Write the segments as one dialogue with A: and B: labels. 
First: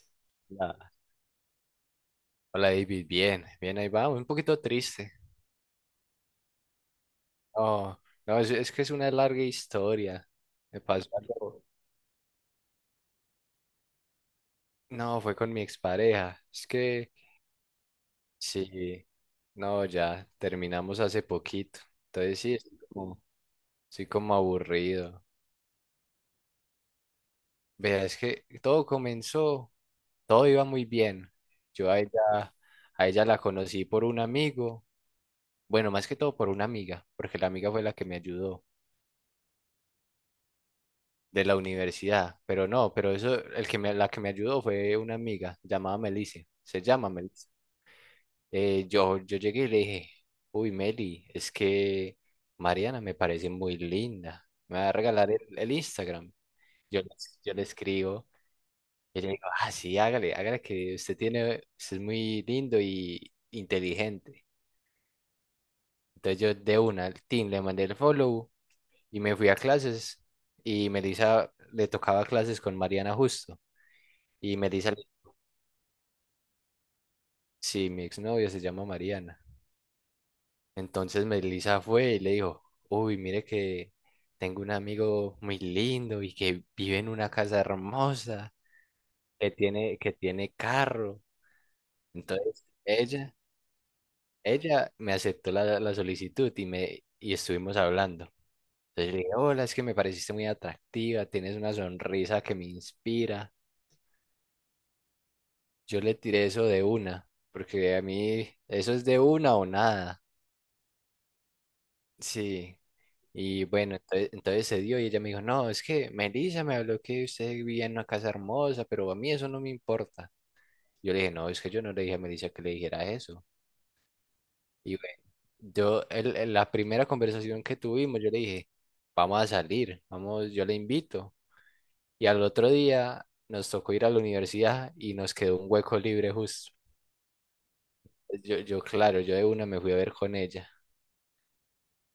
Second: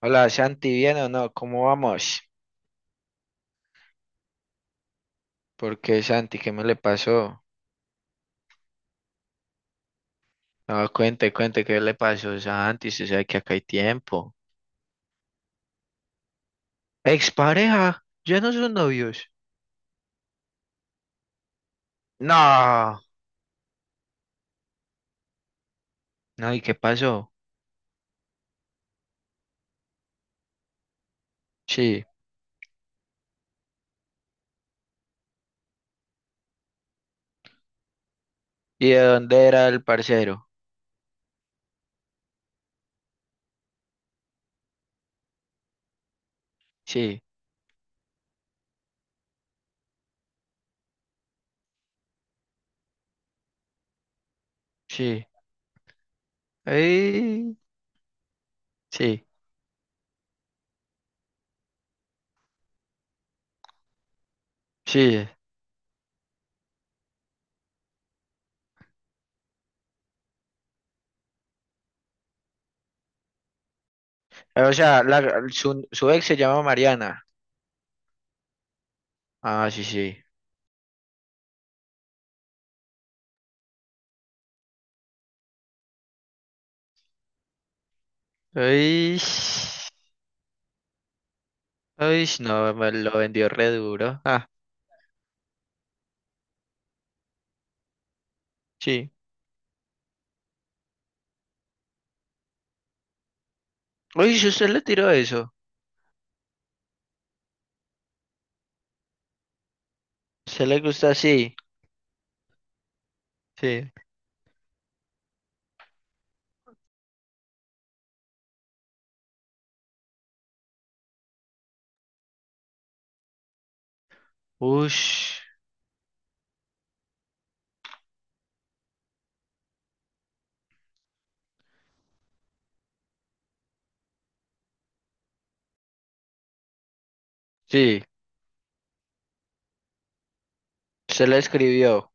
A: Hola Santi,
B: Hola,
A: ¿bien o no? ¿Cómo vamos?
B: Hola, David, bien, bien, ahí va, un poquito triste.
A: ¿Por qué Santi? ¿Qué me le pasó?
B: No, no, es que es una larga historia. Me
A: No,
B: pasó
A: cuente,
B: algo-
A: cuente, ¿qué le pasó Santi? Se sabe que acá hay tiempo.
B: No, fue con mi expareja. Es que
A: ¿Expareja? ¿Ya no son
B: sí,
A: novios?
B: no, ya terminamos hace poquito. Entonces sí, estoy
A: No.
B: como, estoy como aburrido.
A: No, ¿y qué pasó?
B: Vea, es que todo iba muy bien. Yo a
A: Sí.
B: ella, a ella la conocí por un amigo, bueno, más que todo por una amiga, porque la amiga fue la que me ayudó.
A: ¿Y de dónde era el parcero?
B: De la universidad, pero no, pero eso, la que me ayudó fue una amiga llamada Melissa, se llama
A: Sí,
B: Melissa. Yo llegué y le dije, uy, Meli, es que Mariana me parece muy linda, me va a
A: sí.
B: regalar el Instagram. Yo, le- yo
A: Ay,
B: le escribo y
A: sí,
B: le digo, ah, sí, hágale, hágale que usted es muy lindo y inteligente.
A: sí.
B: Entonces yo de una al team le mandé el follow y me fui a clases, y Melissa le tocaba clases con Mariana justo. Y
A: O
B: Melissa
A: sea, su ex se llama Mariana.
B: Sí, mi exnovia se llama Mariana.
A: Ah, sí, sí.
B: Entonces Melissa fue y le dijo, uy, mire que tengo un amigo muy lindo y que vive en una casa hermosa,
A: Ay,
B: que tiene carro.
A: ay,
B: Entonces
A: no, me lo
B: ella,
A: vendió re duro. Ah,
B: ella me aceptó la solicitud y estuvimos hablando.
A: sí.
B: Entonces le dije, hola, es que me pareciste muy atractiva, tienes una sonrisa que me inspira.
A: Uy, si usted le tiró eso.
B: Yo le tiré eso de una, porque a mí eso es de una o nada.
A: ¿Se le gusta así?
B: Sí. Y
A: Sí.
B: bueno, entonces se dio y ella me dijo, no, es que Melissa me habló que usted vivía en una casa hermosa, pero a mí eso no me importa. Yo le dije, no, es que yo no le dije a Melissa que le dijera eso. Y bueno,
A: Ush.
B: la primera conversación que tuvimos, yo le dije, vamos a salir, vamos, yo le invito. Y al otro día nos tocó ir a la universidad y nos quedó un hueco libre justo.
A: Sí.
B: Claro, yo de una me fui a ver con ella.
A: Se le escribió.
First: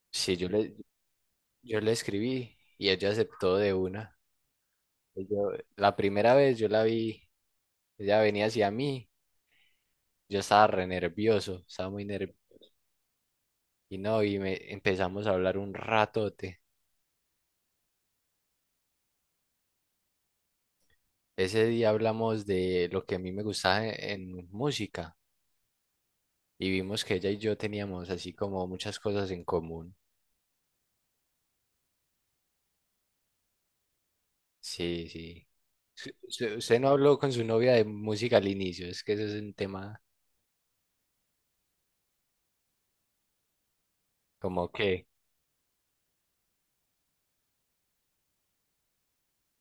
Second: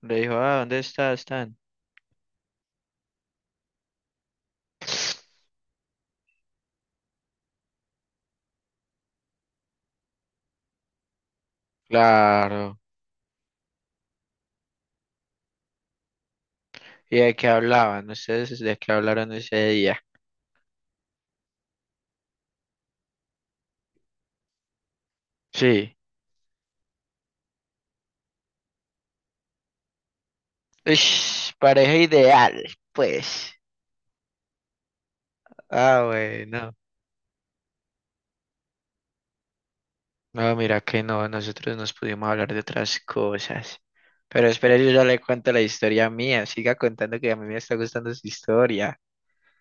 A: Le dijo,
B: Sí, yo
A: ah,
B: le,
A: ¿dónde está? Están.
B: yo le escribí y ella aceptó de una. La primera vez yo la vi, ella venía hacia mí, yo estaba re nervioso, estaba muy nervioso.
A: Claro.
B: Y no, y me empezamos a hablar un ratote.
A: ¿Y de qué hablaban? ¿Ustedes de qué hablaron ese día?
B: Ese día hablamos de lo que a mí me gustaba en, música,
A: Sí.
B: y vimos que ella y yo teníamos así como muchas cosas en común.
A: Ush, pareja ideal, pues.
B: Sí, sí.
A: Ah, bueno.
B: Usted no habló con su novia de música al inicio, es que eso es un tema
A: No, mira que no, nosotros nos pudimos hablar de otras cosas. Pero
B: como
A: espera, yo ya
B: que,
A: le cuento la historia mía. Siga contando que a mí me está gustando su historia.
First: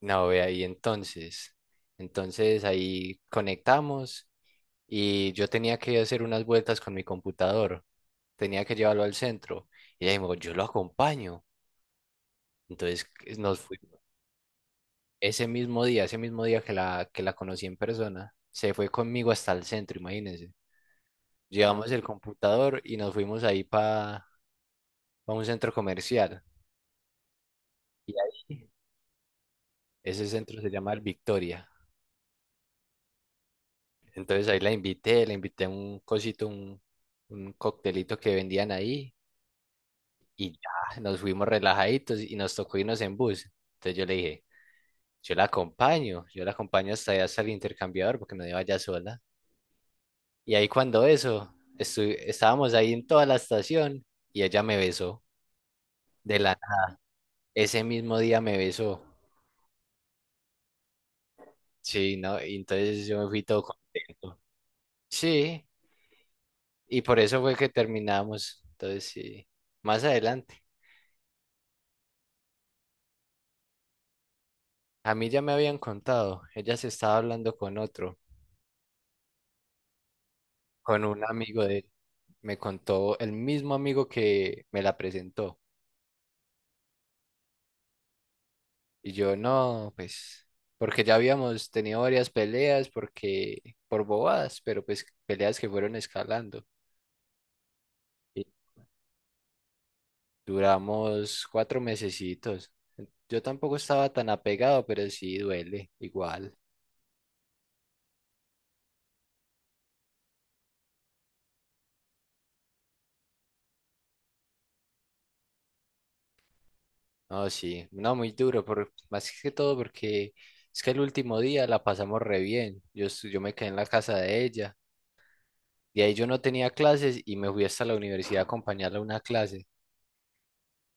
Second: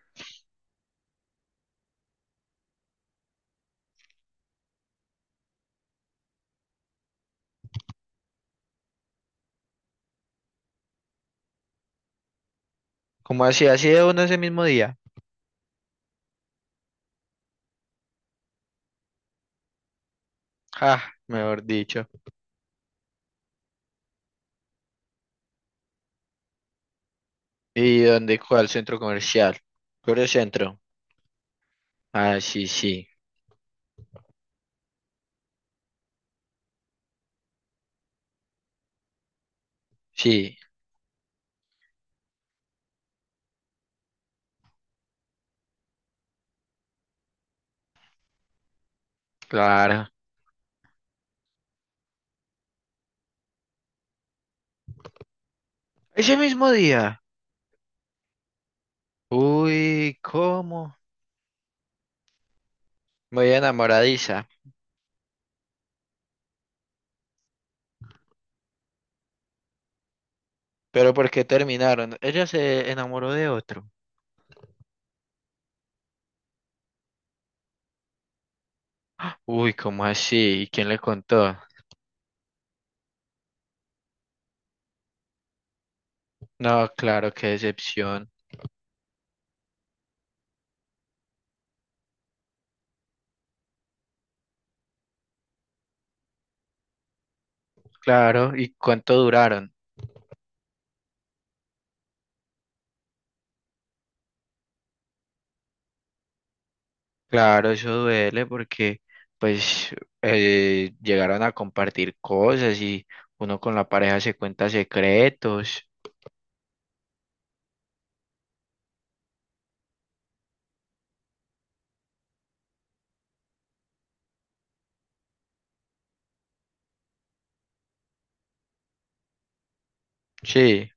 B: no, ve ahí entonces. Entonces ahí conectamos y yo tenía que hacer unas vueltas con mi computador. Tenía que llevarlo al centro. Y ella me dijo, yo lo acompaño. Entonces,
A: ¿Cómo
B: nos
A: así? ¿Así
B: fuimos.
A: de uno ese mismo día?
B: Ese mismo día que la conocí en persona, se fue conmigo hasta el centro, imagínense.
A: Ah, mejor
B: Llevamos el
A: dicho.
B: computador y nos fuimos ahí para un centro comercial.
A: ¿Y
B: Y
A: dónde? ¿Cuál
B: ahí,
A: centro comercial? Coreo
B: ese centro se
A: Centro.
B: llama el Victoria.
A: Ah, sí, sí,
B: Entonces ahí la invité a un cosito, un coctelito que vendían ahí. Y
A: sí,
B: ya, nos fuimos relajaditos y nos tocó irnos en bus. Entonces yo le dije, yo la acompaño, yo la acompaño hasta allá, hasta el intercambiador, porque no iba ya sola.
A: claro.
B: Y ahí cuando eso, estábamos ahí en toda la estación y ella me besó
A: Ese
B: de la
A: mismo
B: nada.
A: día.
B: Ese mismo día me besó.
A: Uy, ¿cómo?
B: Sí, ¿no? Y entonces yo me fui
A: Muy
B: todo contento.
A: enamoradiza.
B: Sí, y por eso fue que terminamos. Entonces sí, más adelante.
A: ¿Pero por qué terminaron? Ella se enamoró de otro.
B: A mí ya me habían contado, ella se estaba hablando con otro,
A: Uy, ¿cómo así? ¿Y quién le
B: con un
A: contó?
B: amigo de él. Me contó el mismo amigo que me la presentó.
A: No, claro, qué decepción.
B: Y yo, no, pues, porque ya habíamos tenido varias peleas, porque, por bobadas, pero pues peleas que fueron escalando. Y
A: Claro, ¿y cuánto duraron?
B: duramos 4 mesecitos. Yo tampoco estaba tan apegado, pero sí duele, igual.
A: Claro, eso duele porque, pues, llegaron a compartir cosas y uno con la pareja se cuenta secretos.
B: No, sí, no, muy duro, por, más que todo porque es que el último día la pasamos re bien. Yo me quedé en la casa de ella. De ahí yo no tenía clases y me fui hasta la universidad a acompañarla a una clase.
A: Sí.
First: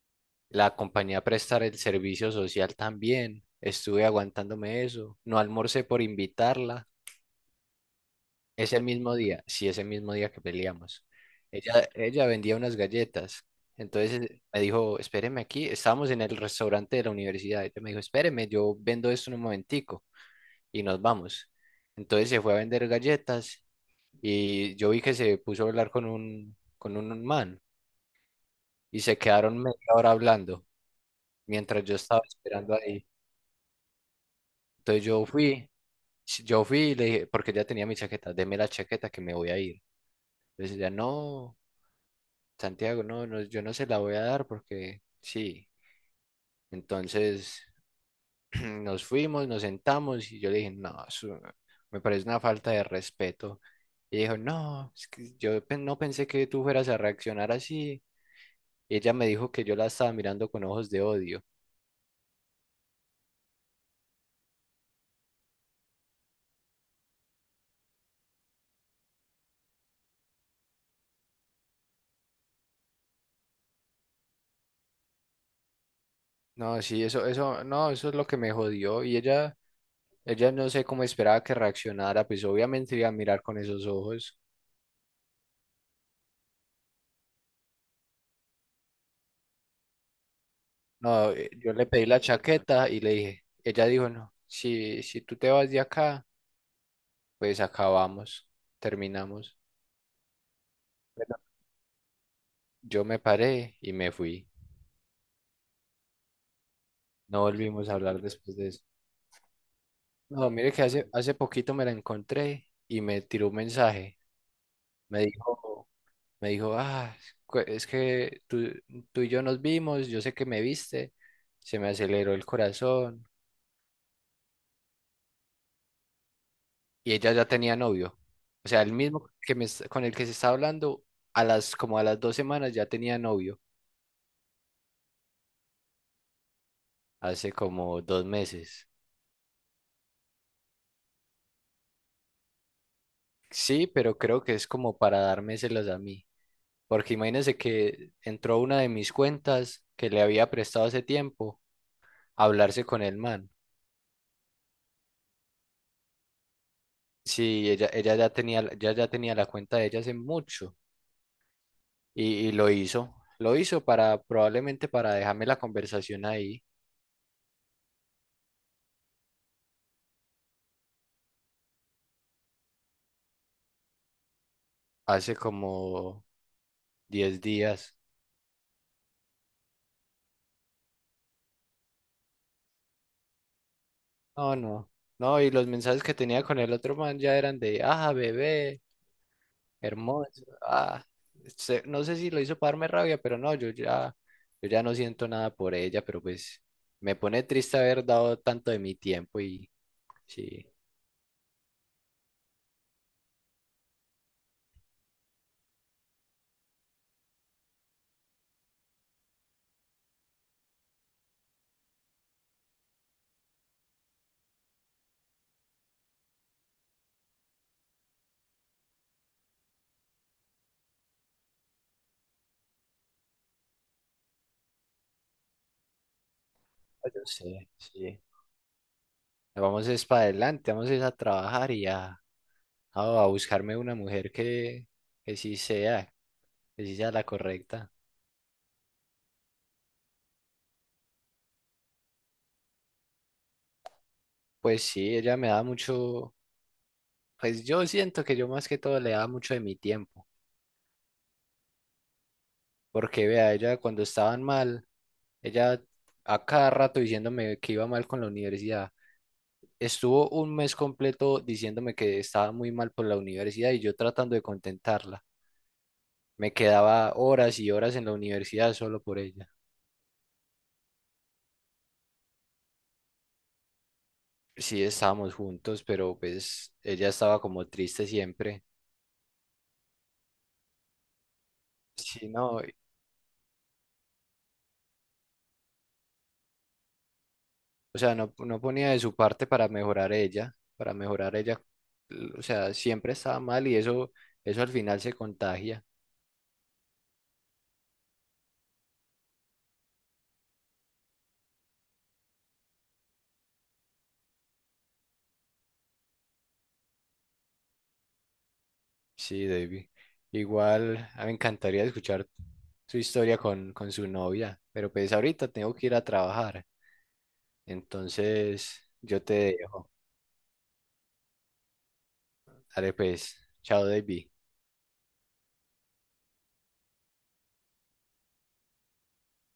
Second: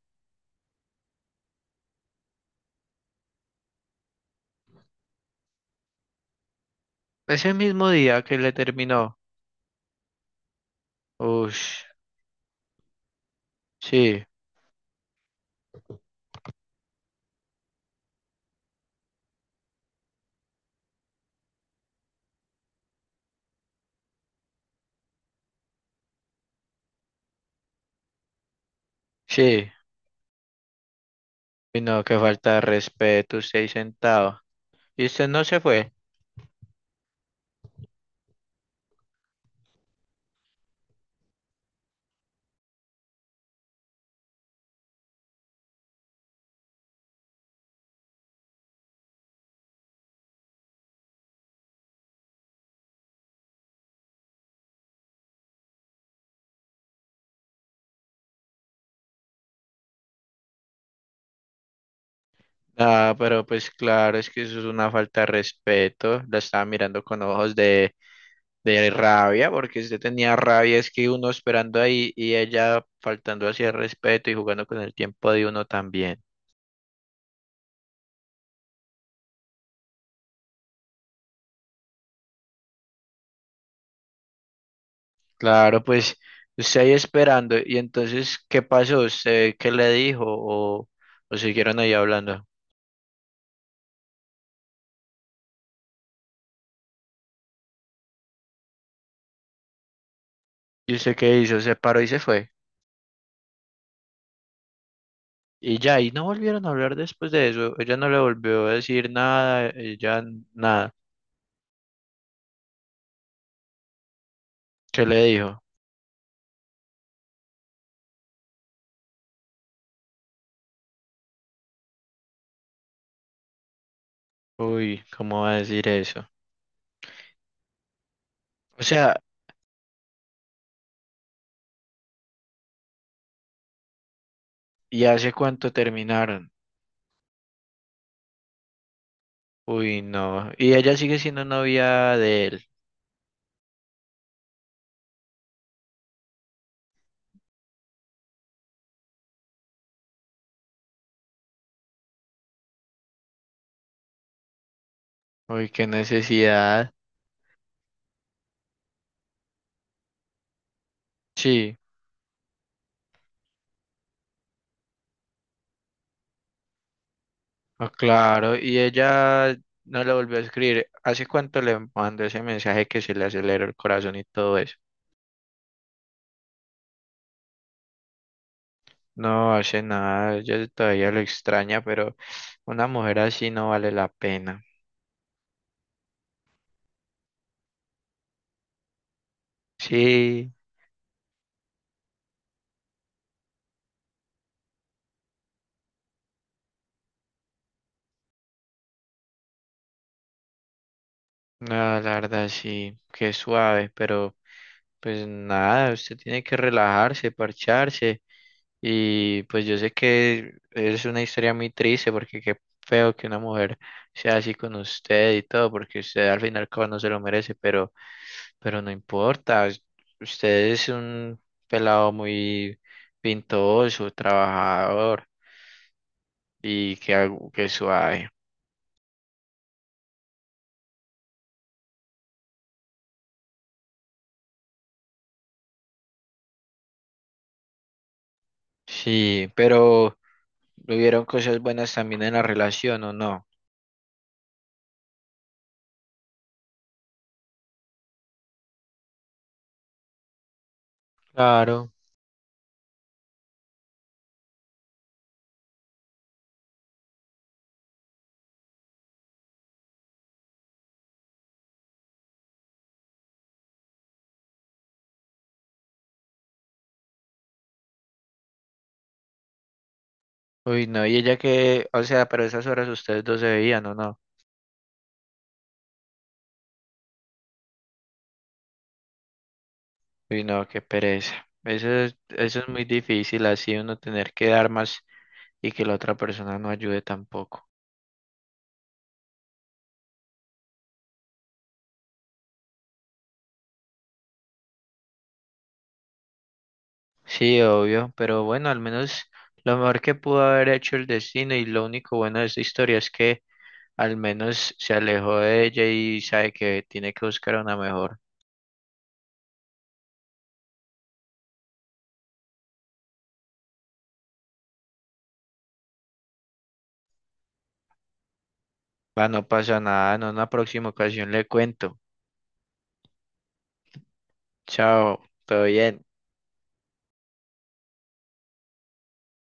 B: La compañía prestar el servicio social también. Estuve aguantándome eso. No almorcé por invitarla.
A: Ese mismo día que le
B: Ese mismo
A: terminó.
B: día, sí, ese mismo día que peleamos.
A: Ush,
B: Ella vendía unas galletas. Entonces,
A: sí,
B: me dijo, espéreme aquí. Estábamos en el restaurante de la universidad. Ella me dijo, espéreme, yo vendo esto en un momentico y nos vamos. Entonces se fue a vender galletas y yo vi que se puso a hablar con un, man, y se quedaron
A: sí.
B: media hora hablando
A: Y
B: mientras yo
A: no, que
B: estaba
A: falta de
B: esperando ahí.
A: respeto, usted ahí sentado. Y
B: Entonces
A: usted
B: yo
A: no se
B: fui,
A: fue.
B: Sí, yo fui y le dije, porque ya tenía mi chaqueta, deme la chaqueta que me voy a ir. Entonces ella, no, Santiago, no, no, yo no se la voy a dar porque sí. Entonces nos fuimos, nos sentamos y yo le dije, no, eso me parece una falta de respeto. Y dijo, no, es que no pensé que tú fueras a reaccionar así. Y ella me dijo que yo la estaba mirando con ojos de odio.
A: Ah, pero pues claro, es que eso es una falta de respeto. La estaba mirando con ojos de rabia, porque usted tenía rabia, es que uno esperando ahí y ella faltando hacia el respeto y jugando con el tiempo de uno también.
B: No, sí, eso, no, eso es lo que me jodió. Y ella no sé cómo esperaba que reaccionara, pues obviamente iba a mirar con esos ojos.
A: Claro, pues usted ahí esperando. Y entonces, ¿qué pasó? ¿Usted qué le dijo?
B: No,
A: O
B: yo
A: siguieron
B: le
A: ahí
B: pedí la
A: hablando?
B: chaqueta y le dije, ella dijo, no, si tú te vas de acá, pues acabamos, terminamos.
A: ¿Y usted qué
B: Bueno,
A: hizo? Se paró y se fue.
B: yo me paré y me fui.
A: Y ya, y no volvieron a hablar después
B: No
A: de eso.
B: volvimos
A: Ella
B: a
A: no le
B: hablar después
A: volvió a
B: de eso.
A: decir nada, ella
B: No, mire que
A: nada.
B: hace poquito me la encontré y me tiró un mensaje.
A: ¿Qué le
B: Me
A: dijo?
B: dijo, me dijo, ah, es que tú, y yo nos vimos, yo sé que me viste, se me aceleró el corazón,
A: Uy, ¿cómo va a decir eso?
B: y ella ya tenía novio. O
A: O
B: sea, el
A: sea,
B: mismo con el que se está hablando, como a las 2 semanas ya tenía novio,
A: ¿y hace cuánto terminaron?
B: hace como 2 meses.
A: Uy, no. Y ella sigue siendo novia de él.
B: Sí, pero creo que es como para dármeselas a mí. Porque imagínense que entró una de mis cuentas que le había prestado hace tiempo a hablarse con el man.
A: Uy, qué necesidad.
B: Sí, ella ya tenía la cuenta de ella hace mucho
A: Sí,
B: y lo hizo. Lo hizo para, probablemente para dejarme la conversación ahí
A: ah, claro. Y ella no le volvió a escribir. ¿Hace cuánto le mandó ese mensaje que se le aceleró el corazón y todo eso?
B: hace como 10 días.
A: No hace nada, ella todavía lo extraña, pero una mujer así no vale la
B: No,
A: pena.
B: no. No, y los mensajes que tenía con el otro man ya eran de, ah, bebé, hermoso,
A: Sí,
B: ah. No sé si lo hizo para darme rabia, pero no, yo ya no siento nada por ella, pero pues me pone triste haber dado tanto de mi tiempo y sí,
A: no, la verdad sí, qué suave, pero pues nada, usted tiene que relajarse, parcharse. Y pues yo sé que es una historia muy triste porque qué feo que una mujer sea así con usted y todo, porque usted al final como no se lo merece, pero no importa. Usted es un pelado muy pintoso, trabajador y
B: ah,
A: que,
B: yo
A: algo- que
B: sé, sí.
A: suave.
B: Vamos es para adelante, vamos es a trabajar y a, a buscarme una mujer que sí sea, que sí sea la correcta.
A: Sí, pero... ¿Hubieron cosas buenas también en la relación o no?
B: Pues sí, ella me da mucho, pues yo siento que yo más que todo le da mucho de mi tiempo.
A: Claro.
B: Porque vea, ella cuando estaban mal, ella a cada rato diciéndome que iba mal con la universidad. Estuvo un mes completo diciéndome que estaba muy mal por la universidad y yo tratando de contentarla. Me quedaba horas y horas en la universidad solo por ella.
A: Uy, no, y ella que, o sea, pero esas horas ustedes dos se veían o no.
B: Sí, estábamos juntos, pero pues ella estaba como triste siempre.
A: Uy, no, qué pereza.
B: Sí, no,
A: Eso
B: o
A: es muy difícil, así uno tener que dar más y que la otra persona no ayude tampoco.
B: sea, no, no ponía de su parte para mejorar ella, para mejorar ella. O sea, siempre estaba mal y eso al final se contagia.
A: Sí, obvio, pero bueno, al menos lo mejor que pudo haber hecho el destino y lo único bueno de esta historia es que al menos se alejó de ella y sabe que tiene que buscar una mejor.
B: Sí, David. Igual, a mí me encantaría escuchar su historia con, su novia, pero pues ahorita tengo que ir a trabajar. Entonces,
A: Va,
B: yo te
A: no pasa
B: dejo.
A: nada, no, en una próxima ocasión le cuento.
B: Dale pues. Chao, David.
A: Chao, todo bien.